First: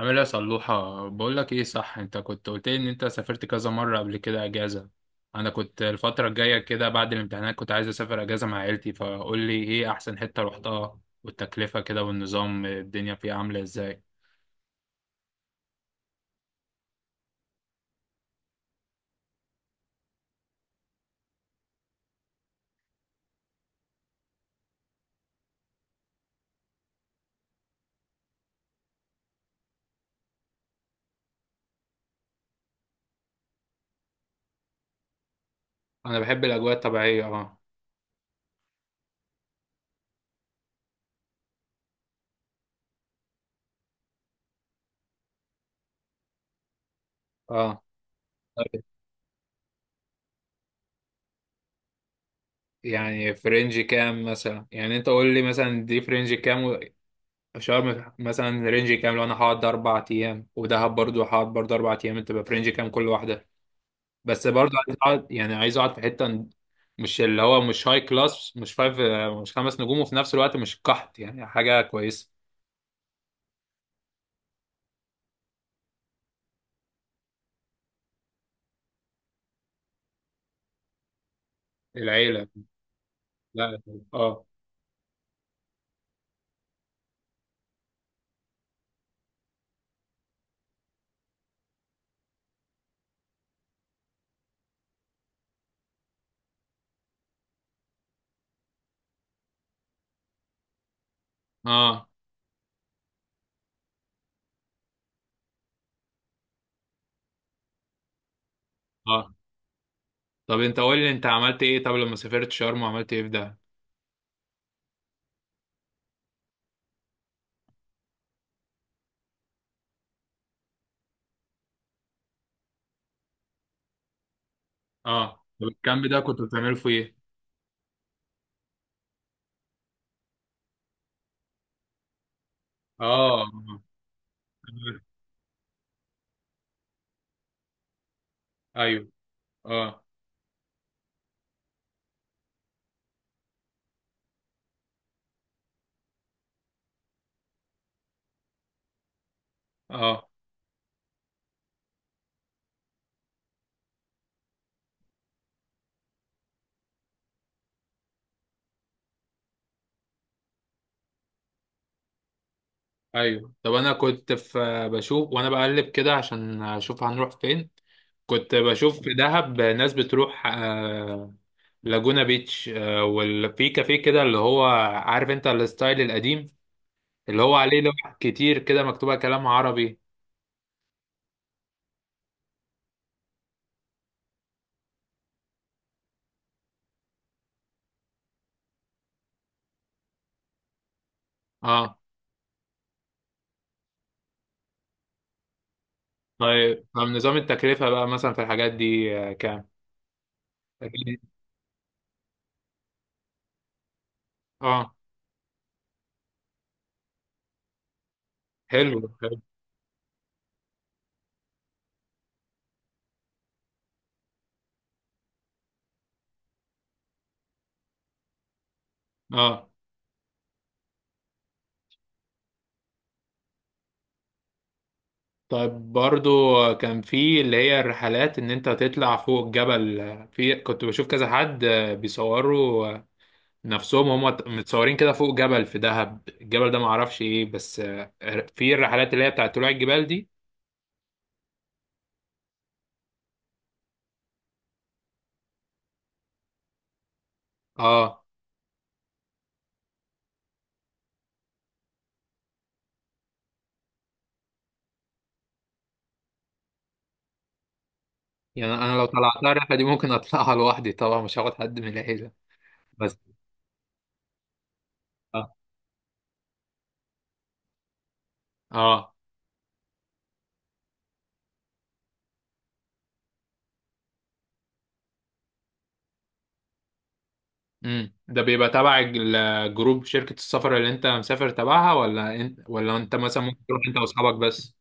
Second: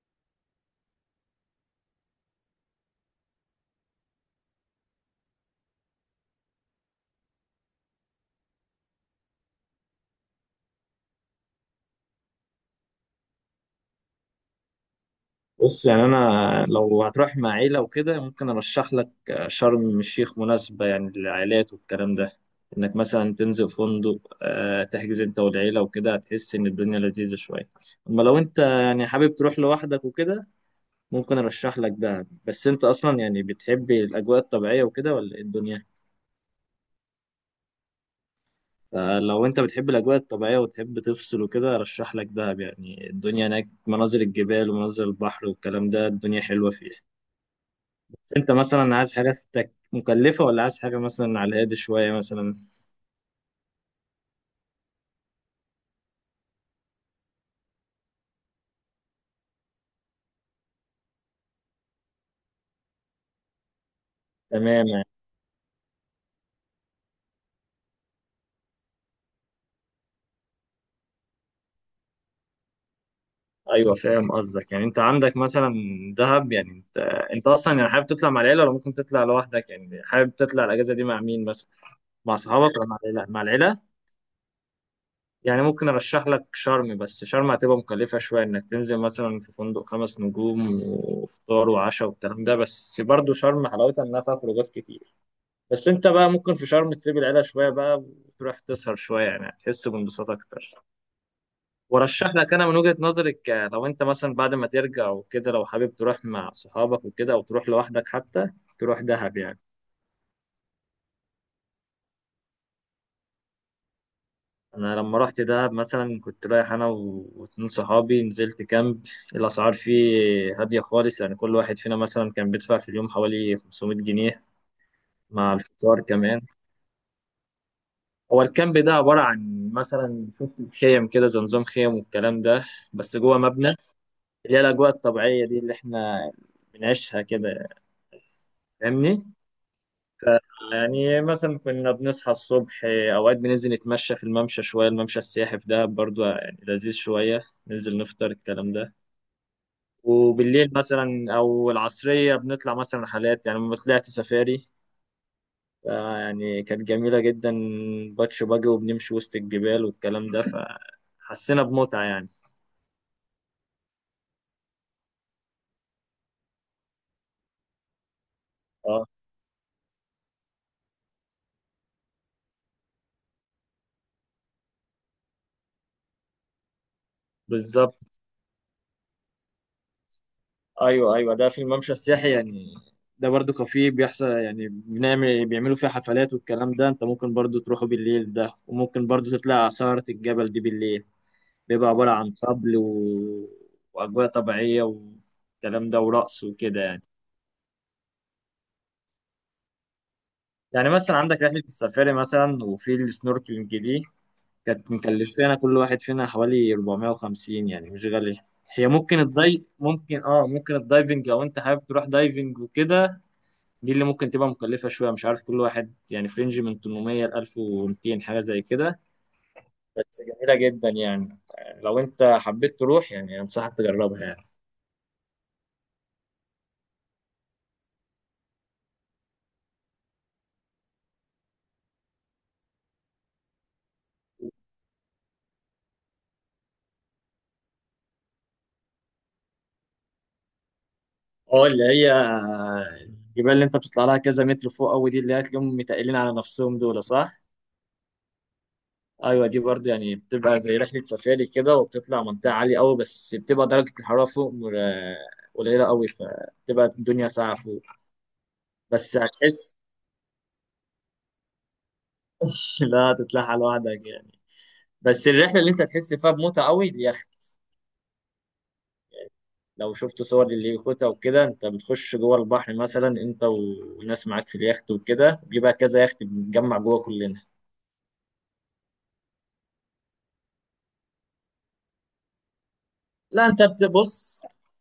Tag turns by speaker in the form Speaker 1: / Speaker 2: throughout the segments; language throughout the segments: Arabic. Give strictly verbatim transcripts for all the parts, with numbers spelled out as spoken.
Speaker 1: عامل ايه يا صلوحة؟ بقول لك ايه، صح؟ انت كنت قلت لي ان انت سافرت كذا مرة قبل كده اجازة. انا كنت الفترة الجاية كده بعد الامتحانات كنت عايز اسافر اجازة مع عيلتي، فقول لي ايه احسن حتة رحتها، والتكلفة كده، والنظام الدنيا فيها عاملة ازاي؟
Speaker 2: بص، يعني انا لو هتروح مع عيله وكده ممكن ارشح لك. شرم الشيخ مناسبه يعني للعائلات والكلام ده، انك مثلا تنزل فندق، آه، تحجز انت والعيله وكده هتحس ان الدنيا لذيذه شويه. اما لو انت يعني حابب تروح لوحدك وكده ممكن ارشح لك دهب. بس انت اصلا يعني بتحب الاجواء الطبيعيه وكده ولا ايه الدنيا؟
Speaker 1: انا بحب الاجواء الطبيعية. اه.
Speaker 2: فلو انت بتحب الاجواء الطبيعيه وتحب تفصل وكده ارشح لك دهب، يعني الدنيا هناك مناظر الجبال ومناظر البحر والكلام ده، الدنيا حلوه فيه.
Speaker 1: اه.
Speaker 2: بس انت
Speaker 1: طيب،
Speaker 2: مثلا عايز حاجة تك- مكلفة ولا عايز حاجة مثلا على الهادي شوية مثلا؟
Speaker 1: يعني في رينج كام مثلا؟ يعني انت قول لي مثلا دي في رينج كام و- شرم مثلا رينج كام لو انا هقعد اربع ايام، ودهب برضو هقعد برضو اربع ايام، انت بقى في رينج كام كل واحدة؟ بس برضه
Speaker 2: تمام
Speaker 1: عايز
Speaker 2: يعني.
Speaker 1: اقعد، يعني عايز اقعد في حته. مش اللي هو مش هاي كلاس، مش فايف. مش خمس نجوم، وفي نفس الوقت مش قحط، يعني حاجه كويسه.
Speaker 2: ايوه فاهم قصدك، يعني انت عندك مثلا دهب، يعني انت انت اصلا يعني حابب تطلع مع العيلة ولا ممكن تطلع لوحدك؟ يعني حابب تطلع الاجازة دي مع مين مثلا؟ مع
Speaker 1: العيله.
Speaker 2: اصحابك ولا مع العيلة؟ مع العيلة،
Speaker 1: لا. اه.
Speaker 2: يعني ممكن ارشح لك شرم، بس شرم هتبقى مكلفة شوية، انك تنزل مثلا في فندق خمس نجوم وفطار وعشاء والكلام ده، بس برضه شرم حلاوتها انها فيها خروجات كتير. بس انت بقى ممكن في شرم تسيب العيله شويه بقى، وتروح تسهر شويه، يعني هتحس بانبساط اكتر.
Speaker 1: اه.
Speaker 2: ورشح لك انا من وجهه نظري، ك- لو انت مثلا بعد ما ترجع وكده، لو حابب تروح مع صحابك وكده او تروح لوحدك حتى، تروح
Speaker 1: اه.
Speaker 2: دهب يعني.
Speaker 1: طب انت قول لي انت عملت ايه، طب لما سافرت شرم عملت ايه في ده؟
Speaker 2: انا لما رحت دهب مثلا كنت رايح انا و- واتنين صحابي، نزلت كامب. الاسعار فيه هاديه خالص، يعني كل واحد فينا مثلا كان بيدفع في اليوم حوالي خمسمية جنيه
Speaker 1: اه.
Speaker 2: مع
Speaker 1: طب
Speaker 2: الفطار
Speaker 1: الكامب ده كنت
Speaker 2: كمان.
Speaker 1: بتعمله في ايه؟
Speaker 2: هو الكامب ده عباره عن مثلا، شفت، خيم كده، زي نظام خيم والكلام ده، بس جوه
Speaker 1: اه.
Speaker 2: مبنى، اللي هي الأجواء الطبيعية دي اللي إحنا بنعيشها كده.
Speaker 1: ايوه.
Speaker 2: فاهمني؟
Speaker 1: اه.
Speaker 2: ف- يعني مثلا كنا بنصحى الصبح، أوقات بننزل نتمشى في الممشى شوية، الممشى السياحي في دهب برضو يعني لذيذ شوية، ننزل نفطر الكلام ده.
Speaker 1: اه.
Speaker 2: وبالليل مثلا أو العصرية بنطلع مثلا رحلات، يعني لما طلعت سفاري ف- يعني كانت جميلة جدا. باتش باجي وبنمشي وسط الجبال والكلام ده، فحسينا بمتعة يعني.
Speaker 1: ايوه. طب انا كنت في بشوف وانا بقلب كده عشان اشوف هنروح فين. كنت بشوف
Speaker 2: اه،
Speaker 1: في دهب ناس بتروح آه، لاجونا بيتش، آه، وفي كافيه كده اللي هو، عارف انت الستايل القديم، اللي هو عليه
Speaker 2: بالظبط.
Speaker 1: لوح كتير كده مكتوبة كلام عربي.
Speaker 2: ايوه ايوه، ده في الممشى السياحي يعني، ده برضو كافيه بيحصل، يعني بنعمل بيعملوا فيه حفلات والكلام ده. انت ممكن برضو تروحوا بالليل ده، وممكن برضو تطلع على سهرة الجبل دي بالليل. بيبقى
Speaker 1: اه.
Speaker 2: عبارة عن طبل و... واجواء طبيعية والكلام ده، ورقص وكده
Speaker 1: طيب، طب
Speaker 2: يعني.
Speaker 1: نظام التكلفة بقى مثلا في الحاجات دي آه، كام؟
Speaker 2: يعني مثلا عندك رحلة السفاري مثلا وفي السنوركلينج دي، كانت
Speaker 1: اه.
Speaker 2: مكلفانا كل واحد فينا حوالي اربعمية وخمسين، يعني مش غالية. هي
Speaker 1: حلو
Speaker 2: ممكن
Speaker 1: حلو.
Speaker 2: الداي ممكن اه ممكن الدايفنج، لو انت حابب تروح دايفنج وكده، دي اللي ممكن تبقى مكلفة شوية، مش عارف، كل واحد يعني فرنج من تمنمية ل الف ومتين، حاجة زي كده.
Speaker 1: اه.
Speaker 2: بس جميلة جدا يعني، لو انت حبيت تروح يعني انصحك تجربها يعني.
Speaker 1: طيب، برضو كان في اللي هي الرحلات ان انت تطلع فوق الجبل. في كنت بشوف كذا حد آه، بيصوروا آه، نفسهم هم متصورين كده فوق جبل في دهب، الجبل ده معرفش ايه بس آه، في الرحلات اللي هي بتاعت طلوع الجبال دي.
Speaker 2: اه، اللي هي الجبال اللي انت بتطلع لها كذا متر فوق قوي دي، اللي هتلاقيهم متقلين على نفسهم دول، صح؟
Speaker 1: اه.
Speaker 2: ايوه، دي برضه يعني بتبقى زي رحلة سفاري كده، وبتطلع منطقة عالية قوي، بس بتبقى درجة الحرارة فوق مر- قليلة قوي، فبتبقى الدنيا ساقعة فوق.
Speaker 1: يعني انا لو
Speaker 2: بس
Speaker 1: طلعتها
Speaker 2: هتحس
Speaker 1: الرحله دي ممكن اطلعها لوحدي طبعا، مش هاخد حد من العيله.
Speaker 2: لا
Speaker 1: بس.
Speaker 2: تطلعها لوحدك يعني. بس
Speaker 1: اه.
Speaker 2: الرحله اللي انت هتحس فيها بمتعه قوي، اليخت.
Speaker 1: اه.
Speaker 2: لو شفت صور لليخوتة وكده، انت بتخش جوه البحر مثلا انت وناس معاك في اليخت وكده، بيبقى كذا يخت بنتجمع جوه كلنا.
Speaker 1: امم ده بيبقى تبع الج- الجروب، شركه السفر اللي انت مسافر تبعها، ولا انت ولا انت مثلا
Speaker 2: لا، انت
Speaker 1: ممكن تروح انت واصحابك
Speaker 2: بتبص،
Speaker 1: بس؟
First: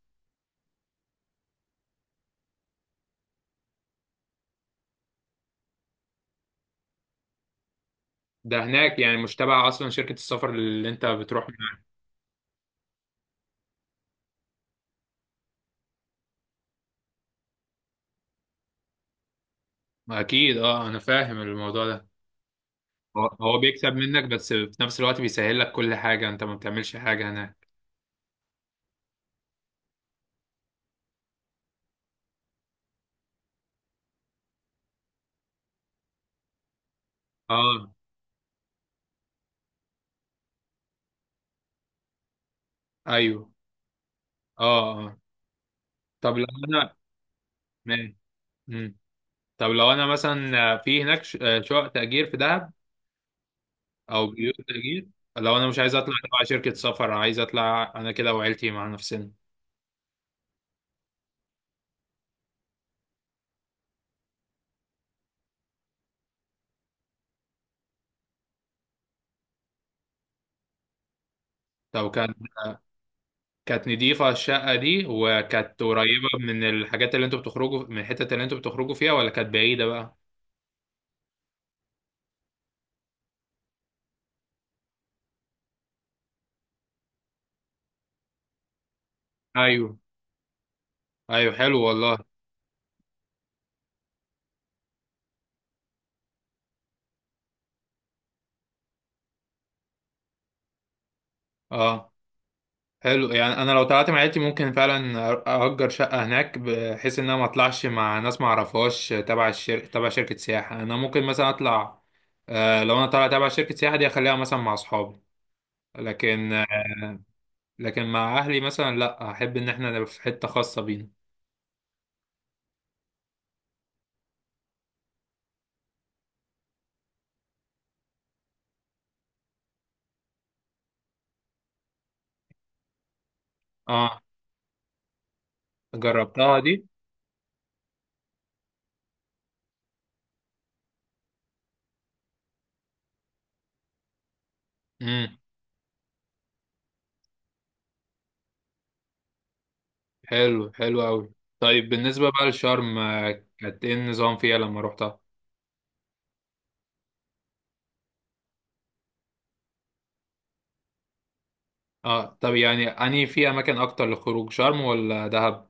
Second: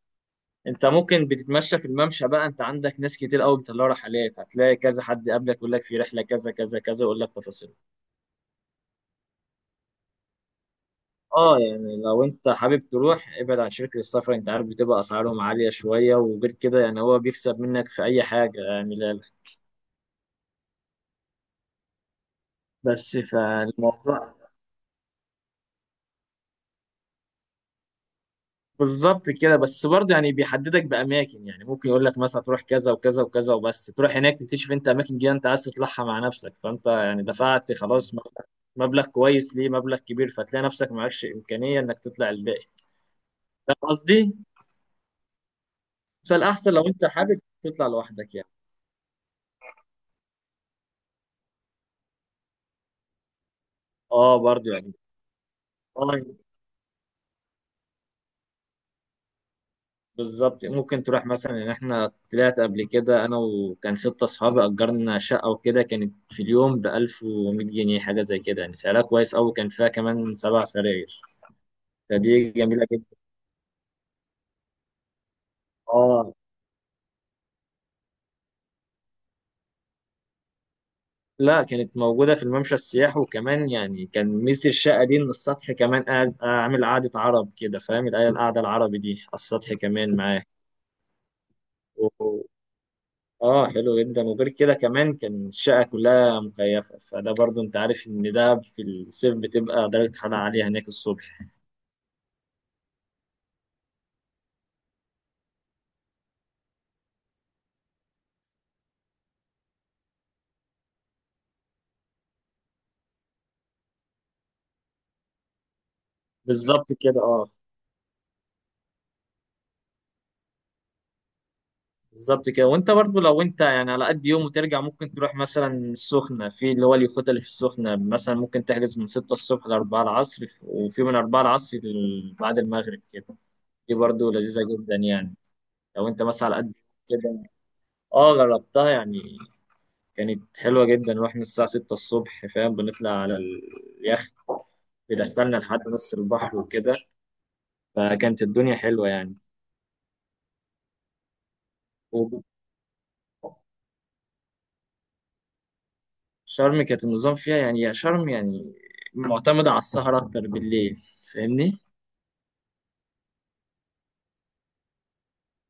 Speaker 2: انت ممكن بتتمشى في الممشى بقى، انت عندك ناس كتير قوي بيطلعوا رحلات، هتلاقي كذا حد قبلك يقول لك في رحله كذا كذا كذا، يقول لك تفاصيل.
Speaker 1: ده هناك يعني، مش تبع اصلا شركه السفر اللي انت بتروح
Speaker 2: اه، يعني لو انت حابب تروح ابعد عن شركه السفر، انت عارف بتبقى اسعارهم عاليه شويه، وغير كده يعني هو بيكسب منك في اي حاجه يعني. لا لا.
Speaker 1: معاها؟ اكيد اه، انا فاهم الموضوع ده.
Speaker 2: بس
Speaker 1: هو هو بيكسب
Speaker 2: فالموضوع
Speaker 1: منك، بس في نفس الوقت بيسهل لك كل حاجه، انت ما بتعملش حاجه هناك.
Speaker 2: بالظبط كده، بس برضه يعني بيحددك باماكن، يعني ممكن يقول لك مثلا تروح كذا وكذا وكذا، وبس تروح هناك تكتشف انت اماكن جديده انت عايز تطلعها مع نفسك، فانت يعني دفعت
Speaker 1: اه.
Speaker 2: خلاص مبلغ مبلغ كويس، ليه، مبلغ كبير، فتلاقي نفسك معكش امكانيه انك تطلع الباقي.
Speaker 1: ايوه.
Speaker 2: فاهم قصدي؟
Speaker 1: اه. اه. طب لو
Speaker 2: فالاحسن لو
Speaker 1: انا...
Speaker 2: انت حابب تطلع
Speaker 1: ماشي.
Speaker 2: لوحدك يعني.
Speaker 1: طب لو انا مثلا في هناك ش- آه، شقق تأجير في دهب، او
Speaker 2: اه،
Speaker 1: بيوت
Speaker 2: برضه يعني.
Speaker 1: تأجير. لو انا مش عايز اطلع
Speaker 2: اه،
Speaker 1: تبع شركة سفر، عايز اطلع انا كده وعيلتي مع نفسنا.
Speaker 2: بالظبط، ممكن تروح مثلا، ان احنا طلعت قبل كده انا وكان ستة اصحابي، اجرنا شقة وكده، كانت في اليوم ب الف ومية جنيه حاجة زي كده، يعني سعرها كويس قوي، كان فيها كمان سبع سراير،
Speaker 1: طب كان،
Speaker 2: فدي جميلة جدا.
Speaker 1: كانت نضيفة الشقة دي؟ وكانت قريبة
Speaker 2: اه
Speaker 1: من الحاجات اللي انتوا بتخرجوا، من الحتت اللي انتوا بتخرجوا فيها، ولا كانت بعيدة بقى؟
Speaker 2: لا، كانت موجودة في الممشى السياحي، وكمان يعني كان ميزة الشقة دي ان السطح كمان قاعد اعمل قعدة عرب كده، فاهم القعدة القعدة العربي دي على السطح
Speaker 1: ايوه
Speaker 2: كمان
Speaker 1: ايوه، حلو والله.
Speaker 2: معاه. اه حلو جدا، وغير كده كمان كان الشقة كلها مكيفة، فده برضو انت عارف ان ده في الصيف بتبقى درجة حرارة عالية هناك الصبح.
Speaker 1: اه. حلو. يعني انا لو طلعت مع عيلتي ممكن فعلا أر- اجر شقه هناك، بحيث ان انا ما اطلعش مع ناس ما اعرفهاش تبع الشر... تبع شركه سياحه، انا ممكن مثلا اطلع. آه، لو انا طالع تبع شركه سياحه دي اخليها مثلا مع اصحابي. لكن
Speaker 2: بالظبط كده. اه،
Speaker 1: لكن مع اهلي مثلا لا، احب ان احنا نبقى في حته خاصه بينا.
Speaker 2: بالظبط كده، وانت برضو لو انت يعني على قد يوم وترجع، ممكن تروح مثلا السخنة، في اللي هو اليخوت اللي في السخنة مثلا ممكن تحجز من ستة الصبح ل اربعة العصر، وفي من اربعة العصر ل- بعد المغرب كده. دي
Speaker 1: اه.
Speaker 2: برضو لذيذة جدا يعني، لو انت مثلا على
Speaker 1: جربتها
Speaker 2: قد
Speaker 1: دي؟
Speaker 2: كده. اه جربتها يعني، كانت حلوة جدا، رحنا الساعة ستة الصبح، فاهم، بنطلع على اليخت،
Speaker 1: امم.
Speaker 2: بيدخلنا لحد نص البحر وكده، فكانت الدنيا حلوة يعني.
Speaker 1: حلو حلو قوي. طيب، بالنسبه بقى لشرم آه، كانت ايه النظام فيها لما روحتها؟
Speaker 2: وشرم كانت النظام فيها يعني، يا شرم يعني معتمدة على السهر أكتر بالليل. فاهمني؟
Speaker 1: اه. طب يعني اني في اماكن اكتر للخروج شرم ولا دهب؟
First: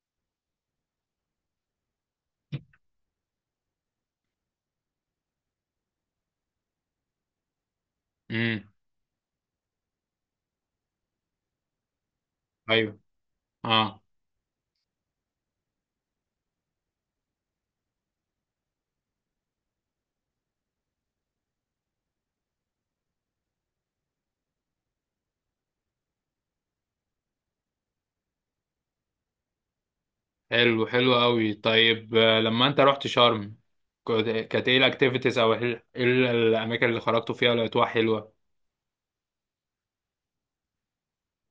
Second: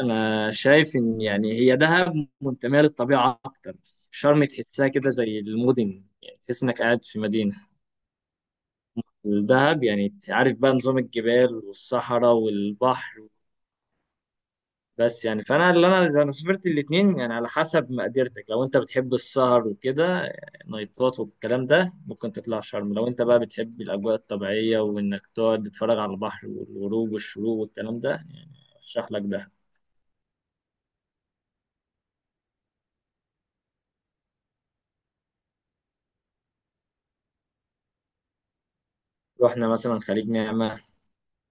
Speaker 2: أنا شايف إن يعني هي دهب منتمية للطبيعة أكتر، شرم تحسها كده زي المدن، يعني تحس إنك قاعد في مدينة.
Speaker 1: امم.
Speaker 2: الدهب يعني عارف بقى نظام الجبال والصحراء
Speaker 1: ايوه.
Speaker 2: والبحر.
Speaker 1: اه.
Speaker 2: بس يعني فانا اللي انا انا سافرت الاثنين يعني، على حسب مقدرتك، لو انت بتحب السهر وكده نايتات والكلام ده ممكن تطلع شرم. لو انت بقى بتحب الاجواء الطبيعيه وانك تقعد تتفرج على البحر والغروب والشروق والكلام ده يعني ارشح لك ده.
Speaker 1: حلو حلو قوي. طيب، آه، لما انت رحت شرم، كنت- كانت ايه الاكتيفيتيز، او ايه إيه الاماكن اللي خرجتوا فيها لقيتوها حلوه؟
Speaker 2: رحنا مثلا خليج نعمه،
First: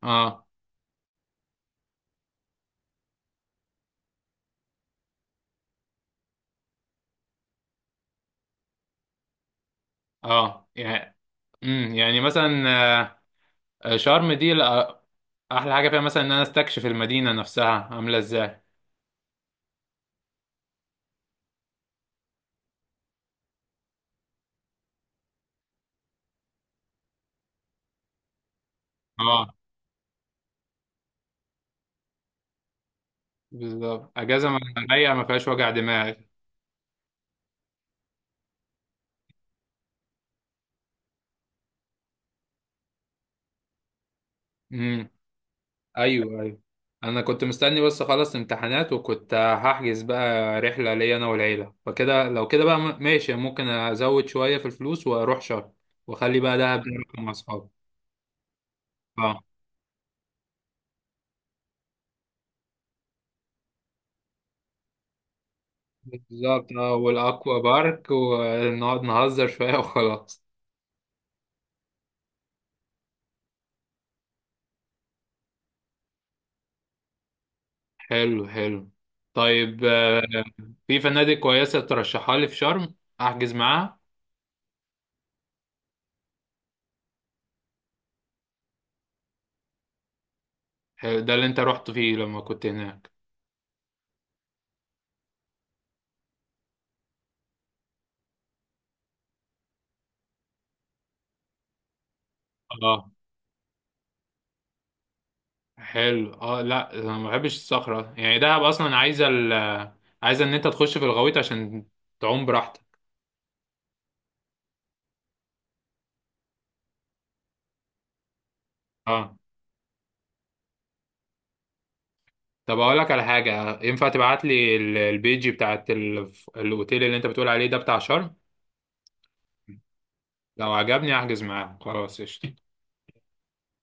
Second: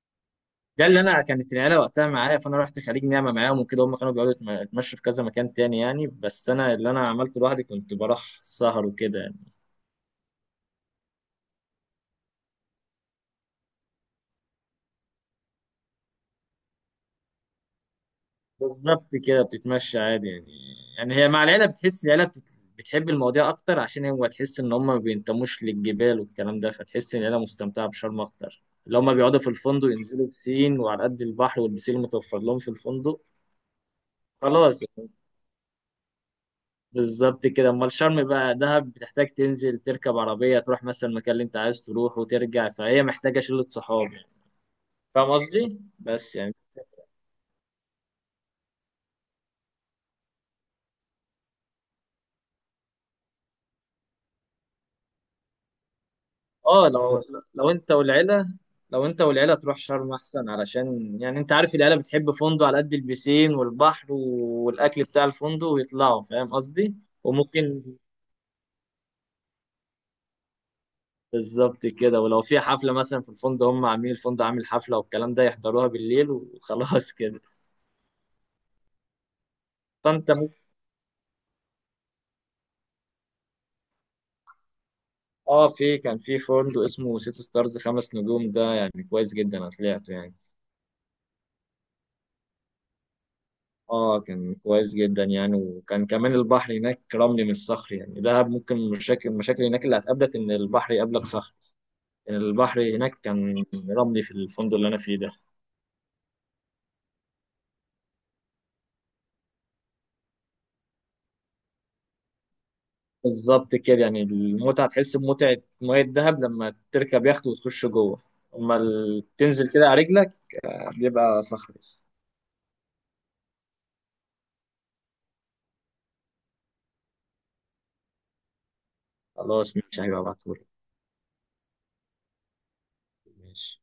Speaker 1: اه.
Speaker 2: ده اللي انا كانت العيله وقتها معايا، فانا رحت خليج نعمه معاهم وكده، هم كانوا بيقعدوا يتم- يتمشوا في كذا مكان تاني يعني، بس انا اللي انا عملته لوحدي كنت بروح سهر وكده يعني.
Speaker 1: اه. يعني. امم يعني مثلا، آه، آه، شرم دي لأ- احلى حاجه فيها مثلا ان انا استكشف المدينه نفسها عامله ازاي.
Speaker 2: بالظبط كده، بتتمشى عادي يعني، يعني هي مع العيلة بتحس العيلة بتت... بتحب المواضيع أكتر، عشان هو تحس إن هم ما بينتموش للجبال والكلام ده، فتحس إن العيلة مستمتعة بشرم أكتر، اللي هم بيقعدوا في
Speaker 1: اه.
Speaker 2: الفندق ينزلوا بسين وعلى قد البحر والبسين المتوفر لهم في الفندق.
Speaker 1: بالظبط، اجازه ما-
Speaker 2: خلاص يعني،
Speaker 1: رايقه ما فيهاش وجع دماغ.
Speaker 2: بالظبط كده. أمال شرم بقى، دهب بتحتاج تنزل تركب عربية تروح مثلا المكان اللي أنت عايز تروح وترجع، فهي محتاجة شلة صحاب يعني.
Speaker 1: امم.
Speaker 2: فاهم قصدي؟ بس
Speaker 1: ايوه.
Speaker 2: يعني،
Speaker 1: ايوه. انا كنت مستني بس اخلص امتحانات، وكنت هحجز بقى رحله ليا انا والعيله، فكده لو كده بقى م- ماشي، ممكن ازود شويه في الفلوس واروح شرم، واخلي بقى دهب
Speaker 2: اه
Speaker 1: ده
Speaker 2: لو
Speaker 1: مع اصحابي.
Speaker 2: لو انت والعيله، لو انت
Speaker 1: اه،
Speaker 2: والعيله تروح شرم احسن، علشان يعني انت عارف العيله بتحب فندق على قد البسين والبحر والاكل بتاع الفندق ويطلعوا. فاهم
Speaker 1: بالظبط. اه،
Speaker 2: قصدي؟
Speaker 1: والاكوا
Speaker 2: وممكن،
Speaker 1: بارك ونقعد نهزر شويه وخلاص.
Speaker 2: بالظبط كده، ولو في حفله مثلا في الفندق، هم عاملين الفندق عامل حفله والكلام ده يحضروها بالليل وخلاص كده.
Speaker 1: حلو حلو. طيب، آه،
Speaker 2: فانت ممكن.
Speaker 1: في فنادق كويسه ترشحها لي في شرم احجز معاها؟
Speaker 2: اه، في كان في فندق اسمه سيتي ستارز، خمس نجوم، ده يعني كويس جدا، انا طلعته يعني.
Speaker 1: حلو، ده اللي انت رحت فيه لما كنت هناك؟
Speaker 2: اه كان كويس جدا يعني، وكان كمان البحر هناك رملي مش صخري، يعني دهب ممكن مشاكل مشاكل هناك اللي هتقابلك ان البحر يقابلك صخري، يعني البحر
Speaker 1: اه.
Speaker 2: هناك كان رملي في الفندق اللي انا فيه ده.
Speaker 1: حلو. اه، لا انا ما بحبش الصخرة، يعني دهب اصلا عايزة ال عايزة ان انت تخش في الغويط عشان تعوم براحتك.
Speaker 2: بالظبط كده، يعني المتعة تحس بمتعة مية دهب لما تركب يخت وتخش جوه، اما ال-
Speaker 1: اه.
Speaker 2: تنزل كده على رجلك بيبقى صخري.
Speaker 1: طب اقول لك على حاجة، ينفع تبعت لي ال- البيج بتاعت ال- الاوتيل اللي انت بتقول عليه ده بتاع شرم؟
Speaker 2: خلاص ماشي، هيبقى بعتهولك.
Speaker 1: لو عجبني احجز معاه، خلاص قشطة.
Speaker 2: ماشي.